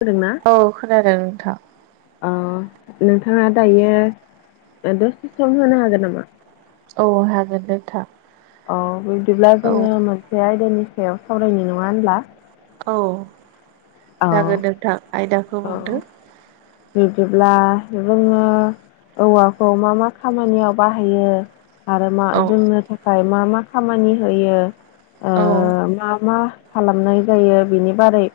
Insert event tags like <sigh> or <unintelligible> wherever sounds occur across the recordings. होदोंना औ खोनादों नोंथां। अ नोंथाङा दायो दसे सम होनो हागोन नामा? औ हागोन नोंथां। औ बिदिब्ला औ जोङो मोनसे आयदानि सायाव सावरायनि नङा होनब्ला? औ औ जागोन नोंथां आयदाखौ बुंदो बिदिब्ला जोङो औवाखौ मा मा खामानियाव बाहायो आरो मा औ जोंनो थाखाय मा मा खामानि होयो ओ औ मा मा खालामनाय जायो बिनि बारै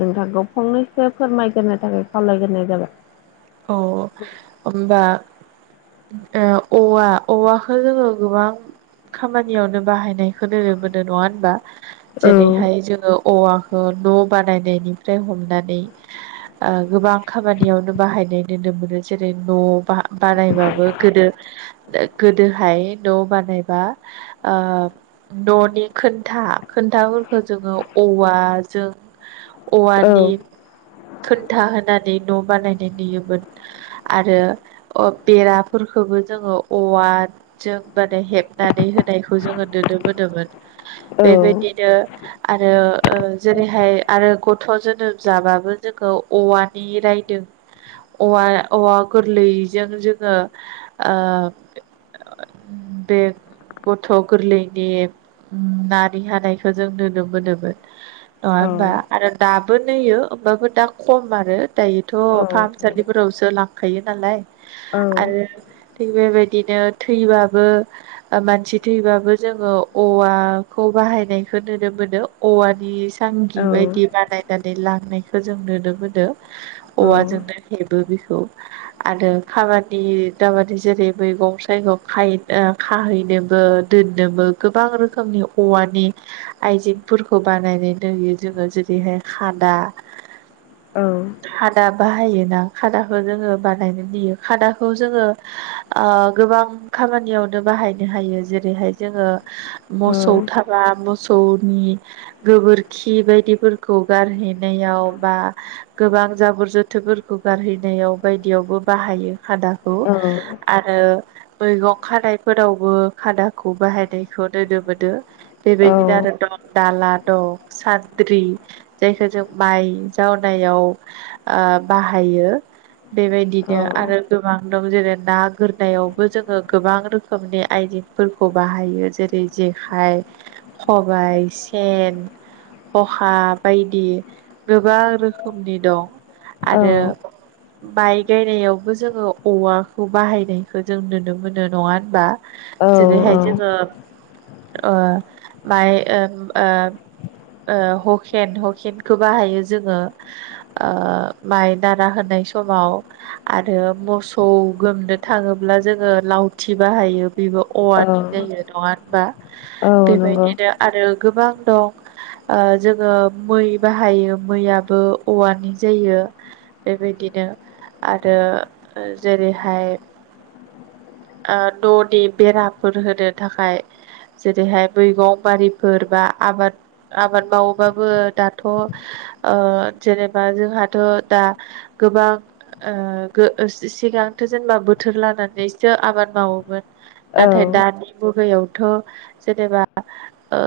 नोंथांखौ फंनैसो फोरमायग्रोनो थाखाय खावलायग्रोनाय जाबाय। अ होनबा ए औवा औवाखौ जोङो गोबां खामानियावनो बाहायनायखौ नुनो मोनो नङा होनबा औ जेरैहाय जोङो औवाखौ न' बानायनायनिफ्राय हमनानै आ गोबां खामानियावनो बाहाय नाय नुनो मोनो जेरै न' बानायबाबो गोदो गोदोहाय न' बानायबा ओ न'नि खोनथा खोनथाफोरखौ जोङो औवा जों औ औवानि खोनथा होनानै न' बानायनाय नुयो मोन आरो बेराफोरखौबो जोङो औवाजों माने हेबनानै होनायखौ जोङो नुनो मोनोमोन बेबायदिनो आरो ओ जेरैहाय आरो गथ' जोनोम जाबाबो जोंखौ औवानि रायदों औवा औवा गोरलैजों जोङो ओ बे गथ' गोरलैनि नारि हानायखौ जों नुनो मोनोमोन नङा औ होनबा आरो दाबो नुयो होनबाबो दा खम आरो दायोथ' औ फाम औ सालिफोरावसो लांखायो नालाय औ आरो बेबायदिनो थैबाबो ओ मानसि थैबाबो जोङो औवाखौ बाहायनायखौ नुनो मोनो औवानि सांगि बायदि बानायनानै लांनायखौ जों नुनो मोनो औवाजोंनो हेबो बेखौ आरो खामादि दामानि जेरै मैगं थाइगं खाय ओ खाहैनोबो दोननोबो गोबां रोखोमनि औवानि आइजेंफोरखौ बानाय नानै जोङो जेरैहाय खादा खादा बाहायोना खादाखौ जोङो बानायनो होयो खादाखौ जोङो गोबां खामानियावनो बाहाइनो हायो जेरैहाय जोङो मोसौ थाबा मो सौनि गोबोरखि बायदिफोरखौ गारहैनायाव बा गोबां बां जाबोर जोथोबफोरखौ गारहैनायाव बायदियावबो बाहायो खादाखौ आरो। मैगं खानायफोरावबो खादाखौ बाहायनायखौ नुनो मोनो बेबायदिनो आरो दं दाला दं सान्द्रि जायखौ जों माइ जावनायाव ओ बाहा हायो बेबायदिनो आरो गोबां दं‌ जेरै' ना गोरनायावबो जोङो गोबां रोखोमनि आइजेंफोरखौ बाहायो जेरै' जे जेखाय, खबाइ, सेन खहा बायदि गोबां रोखोमनि दं। औ। माइक गायनायावबो जोङो औवाखौ बाहायनायखौ जों नुनो मोनो नङा होनबा। जेरै'हाय जोङो ओ माइ ओम ओ ओ हुखेन हुखेनखौ बाहायो जोङो। ओ माइ दाना होनाय समाव आरो मोसौ गोमनो थाङोब्ला जोङो लाव औथि बाहायो बेबो अवारनि जायो नङा होनबा। बेबायदिनो आरो गोबां दं ओ जोङो मै बाहायो मैयाबो औवानि जायो। बेबायदिनो आरो ओ जेरै'हाय ओ न'नि बेराफोर होनो थाखाय जेरै'हाय मैगं बारिफोर बा आबाद आबाद मावोबाबो दाथ' ओ जेनेबा जोंहाथ' दा गोबां ओ गो सि सिगांथो जेनेबा बोथोर लानानैसो आबाद मावोमोन नाथाय दानि मुगायावथ' जेनेबा। ओ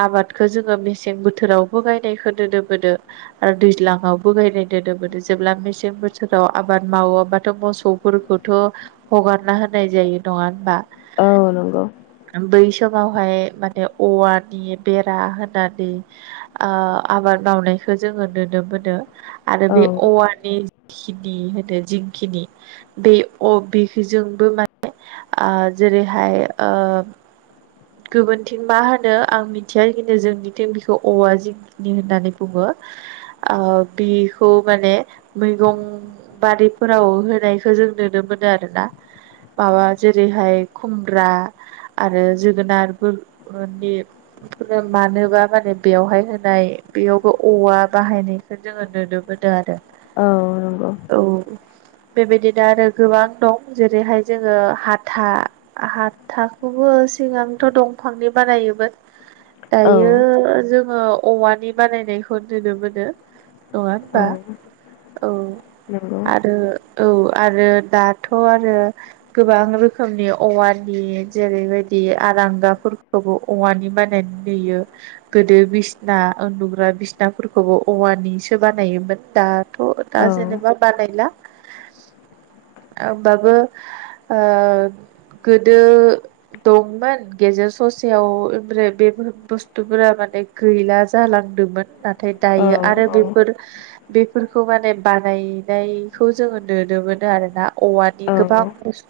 आबादखौ जोङो मेसें बोथोरावबो गायनायखौ नोननो मोनो ओ दैज्लाङाव <unintelligible> जेब्ला मेसें बोथोराव आबाद मावाबाथ' मोसौफोरखौथ' हगारना होनाय जायो नङा होनबा? औ नंगौ। बै समावहाय माने औवानि बेरा होनानै ओ आबाद मावनायखौ जोङो नुनो मोनो आरो बे औवानि खिनि होनो जिखिनि दै अ बेखैजोंबो माने ओ जेरै'हाय ओ गुबुनथिं मा होनो आं मिथिया इदिनो जोंनिथिं बेखौ औवा जिखिनि होननानै बुङो। <inaudible> आ बिखौ माने मैगं बारिफोराव होनायखौ जों नुनो मोनो आरो ना। माबा जेरै'हाय खुमब्रा आरो जोगोनारफोर नि फोरा मानोबा माने बेवहाय होनाय बेयावबो औवा बाहायनायखौ जोङो नुनो मोनो। आरो औ नंगौ। औ बेबायदिनो आरो गोबां दं जेरै'हाय जोङो हाथा हाथाखौबो सिगांथ' दंफांनि बानायोमोन दायो जोङो औवानि बानायनायखौ नुनो मोनो नङा होनबा? औ आरो औ आरो दाथ' आरो गोबां रोखोमनि औवानि जेरै'बायदि इ आरांगाफोरखौबो अमानि बायन नुयो गोदो बिसिना उन्दुग्रा बिसनाफोरखौबो औवानिसो बानायोमोन दाथ' दा जेनेबा बानायला ओबो आ ओ गोदो दंमोन गेजेर ससेयाव ओमफ्राय बे बुस्थुफोरा मान <inaudible> गैला जालांदोंमोन नाथाय दायो आरो बेफोर। बेफोरखौ माने बानायनायखौ जोङो नुनो मोनो आरोना औवानि गोबां बुसतु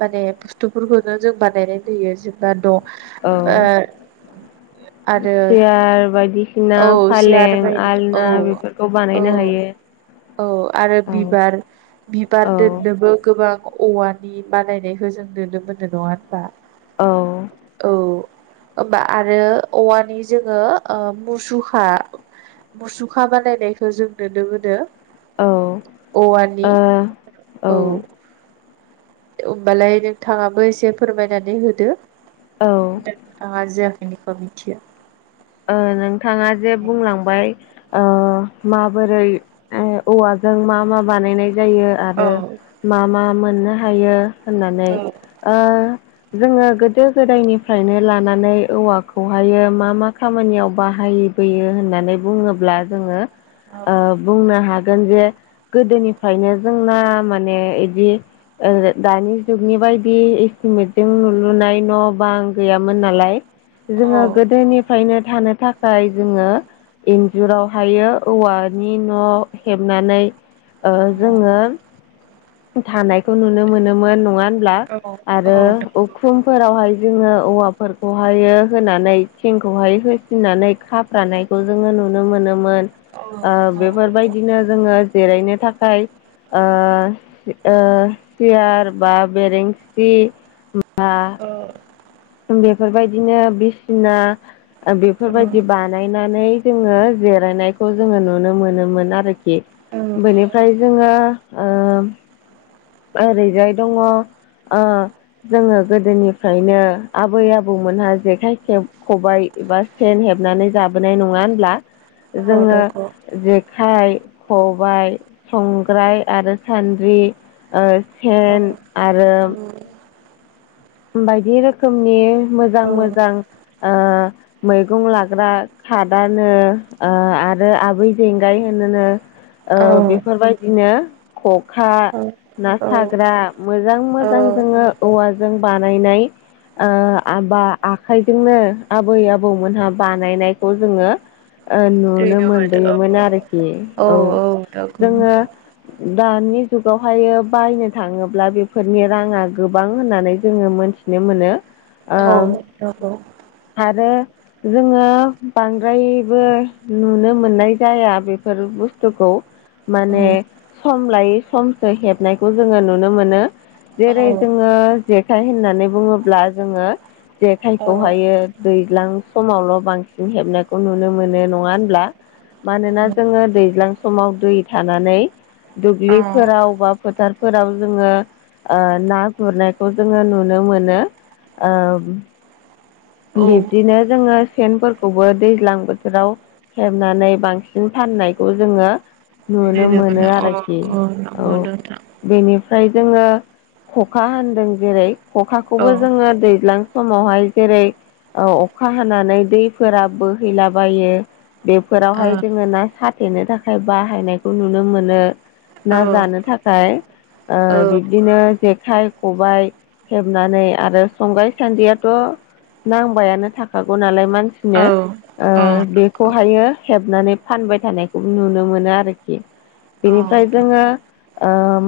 माने बुस्थुफोरखौनो जों बानायनाय नुयो जेनेबा न' <inaudible> सियार बायदिसिना औ सियार फालें बायदि आलना औ बेफोरखौ बानाय औ औ आरो बिबार बिबार औ दोननोबो गोबां औवानि बानायनायखौ जों नुनो मोननाय नङा होनबा औ औ होमबा आरो औवानि जोङो मुसुखा मुसुखा बानायायखौ खौ जों नुनो मोनो औवानि औ होमबालाय नोंथाङाबो एसे फोरमायनानै होदो। औ आं आरजिखिनिखौ मिथिया। ओ नोंथाङा जे बुंलांबाय अ माबोरै औवाजों मा मा बानायनाय जायो औ आरो मा मा मोननो हायो होननानै औ ओ जोङो गोदो गोदायनिफ्रायनो लानानै औवाखौहायो मा मा खामानियाव बाहायबोयो होननानै बुङोब्ला जोङो ओ बुंनो हागोन जे गोदोनिफ्रायनो जोंना माने एदि दानि जुगनि बादि बेबायदि एस्टिमेटजों नुलुनाय न' बां आ गैयामोन नालाय औ जोङो गोदोनिफ्रायनो थानो थाखाय जोङो इन्जुरावहायो औवानि न' हेबनानै ओ औ जोङो थानायखौ नुनो मोनोमोन नङा हो होनबा औ आरो उखुमफोरावहाय जोङो औवाफोरखौहाय होनानै थिंखौहाय हो फिनानै खाफ्रानायखौ जोङो नुनो मोनोमोन औ औ ओ बेफोरबायदिनो जोङो जिरायनो थाखाय ओ ओ सियार बा बेरेंसि बा ओ। बेफोरबायदिनो बिसिना बेफोरबायदि बानायनानै जोङो जिरायनायखौ जोङो नुनो मोनोमोन आरोखि। बेनिफ्राय जोङो ओ ओरैजाय दङ अ जोङो गोदोनिफ्रायनो आबै आबौमोनहा जेखाइ खेब खबाय एबा सेन हेबनानै जाबोनाय नङा होनब्ला जोङो नंगौ जेखाइ खबाइ संग्राय आरो सान्द्रि ओ औ फेन आरो औ औ बायदि रोखोमनि मोजां औ मोजां ओ मैगं लाग्रा खादानो आरो आबै जेंगाय होनोनो ओ औ बेफोरबायदिनो खखा ना साग्रा मोजां मोजां जोङो औवाजों बानायनाय ओ आबा आखाइजोंनो आबै आबौमोनहा बानायनायखौ जोङो ओ नुनो मोनबोयोमोन आरोखि औ जोङो नंगौ दानि जुगावहाय बायनो थाङोब्ला बेफोरनि राङा गोबां होननानै जोङो मोनथिनो मोनो ओ औ आरो जोङो बांद्रायबो नुनो मोननाय जाया बेफोर बुस्थुखौ माने सम लायै समसो हेबनायखौ जोङो नुनो मोनो। जेरै जोङो जेखाइ होननानै बुङोब्ला जोङो जेखाइखौहायो दैज्लां समावल' बांसिन हेबनायखौ नुनो मोनो नङा होनब्ला? मानोना जोङो दैज्लां समाव दै थानानै दुब्लिफोराव बा फोथारफोराव जोङो ओ ना गुरनाय खौ जोङो नुनो मोनो ओ‌। बिब्दिनो जोङो सेनफोरखौबो दैज्लां बोथोराव हेबनानै बांसिन फाननायखौ जोङो नुनो मोनो आरोखि औ बेनि ओमफ्राय जोङो खखा होनदों जेरै खखाखौबो जोङो दैज्लां समावहाय जेरै अखा हानानै दैफोरा बोहैलाबायो बेफोरावहाय जोङो ना साथेनो थाखाय बाहायनायखौ नुनो मोनो। ना जानो थाखाय ओ बिब्दिनो जेक जेखाइ खबाय हेबनानै आरो संग्राय साद्रियाथ' नांबायानो थाखागौ नालाय मानसिनो ओ बेखौहायो हेबनानै फानबाय थानायखौ नुनो मोनो आरोखि बेनिफ्राय जोङो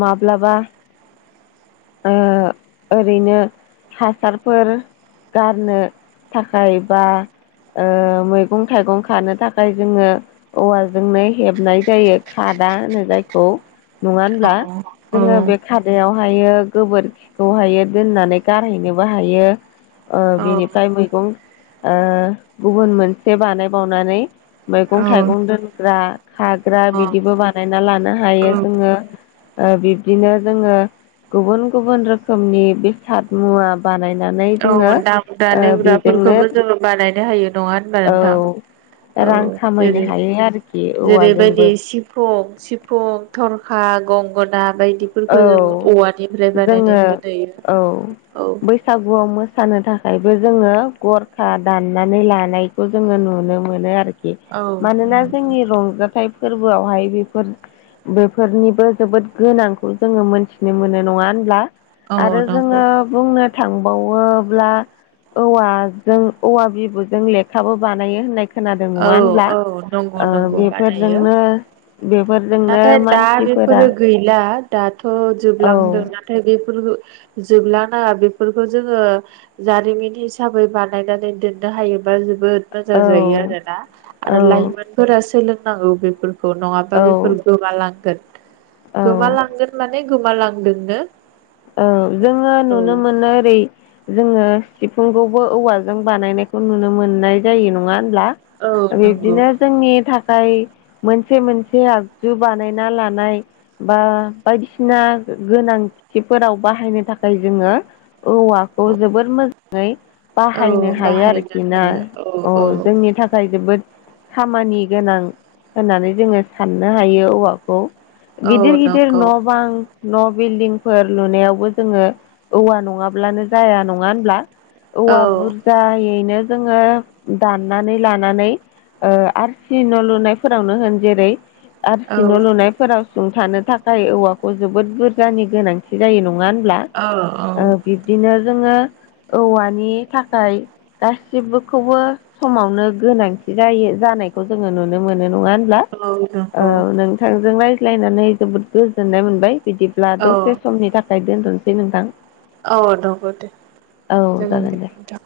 माब्लाबा ओरैनो हासारफोर गारनो। थाखाय बा मैगं थाइगं खानो थाखाय जोङो औवाजोंनो हेबनाय जायो खारै खादा होनो जायखौ नंङा होनब्ला जोङो बे खादायाव हायो गोबोरखिखौहायो दोननानै गारहैनोबो हायो बेनिफ्राय मैगं गुबुन मोनसे बानाय बावनानै मैगं थाइगं दोनग्रा खाग्रा बिदिबो बानायना लानो हायो जोङो। बिब्दिनो जोङो गुबुन गुबुन रोखोमनि बेसाद मुवा बानायनाय नानै जोङो गानि बेजोंनो उ्राफोरखौबो जोङो बानायनो हायो नङा होनबा औ नोंथां औ रां खामायनो जेरै हायो आरोखि जेरैबायदि औवाजोंबो सिफुं सिफुं थरखा गंगोना बायदिफोरखौ जों औ औवानिफ्राय जोङो बानायनायखौ नुयो औ सानो थाखायबो जोङो गरखा दाननानै लानायखौ जोङो नुनो मोनो आरोखि औ मानोना जोंनि रंजाथाइ फोरबोआवहाय बेफोर बेफोरनिबो जोबोद गोनांखौ जोङो मोनथिनो मोनो नङा होनब्ला आरो औ नंगौ जोङो बुंनो थांबावोब्ला औवाजों औवा बिबुजों लेखाबो बानायो होननायखौ खोनादों नङा औ होनब्ला औ नंगौ नंगौ बानायो बेफोरजोंनो बेफोरजोंनो मानसि बैफोरो गैला औ दाथ'जोबलांदों नाथाय बे जोबला नाङा बेफोरखौ जोङो जारिमिन हिसाबै बानायनानै दोन नो हायोबा जोबोद मोजां जायो औ आरोना आरो औ लाइमोनफोरा सोलोंनांगौ बे नङाबा औ बेफोर गोमालांगोन औ गोमालांगोन माने गोमालांदोंनो औ जोङो औ नुनो मोनो ओरै जोङो सिफुंखौबो औवाजों बानायनायखौ नुनो मोननाय जायो नङा होमल्बा औ नंगौ बिब्दिनो जोंनि थाखाय मोनसे मोनसे आगजु बानायना लानाय बा बायदिसिना गोनांथिफोराव बाहायनो थाखाय जोङो औवाखौ जोबोर मोजाङै औ बाहायनो हायो बाहायनो आरोखि ना हायो औ जोंनि थाखाय जोबोद खामानि गोनां होननानै जोङो साननो हायो औवाखौ औ गिदिर गिदिर नंगौ न' बां न' बिल्डिं फोर लुनायावबो जोङो औवा नङाब्लानो जाया नङा होनब्ला? औवा औ बुरजायैनो जोङो दाननानै लानानै आरसि न' लुनायफोरावनो होन जेरै आर औ सि न' लुनायफोराव सुंथानो थाखाय औवाखौ जोबोद बुरजानि गोनांथि जायो नङा औ औ बिब्दिनो जोङो औवानि थाखाय गासिखौबो समावनो गोनांथि जायो जानायखौ जोङो नुनो मोनो नङा होनब्ला औ नंगौ ओ नोंथांजों रायज्लायनानै जोबोद गोजोननाय मोनबाय। बिदिब्ला औ दसे समनि थाखाय दोनथ'सै नोंथां औ नंगौ दे जागोन दे नोंथां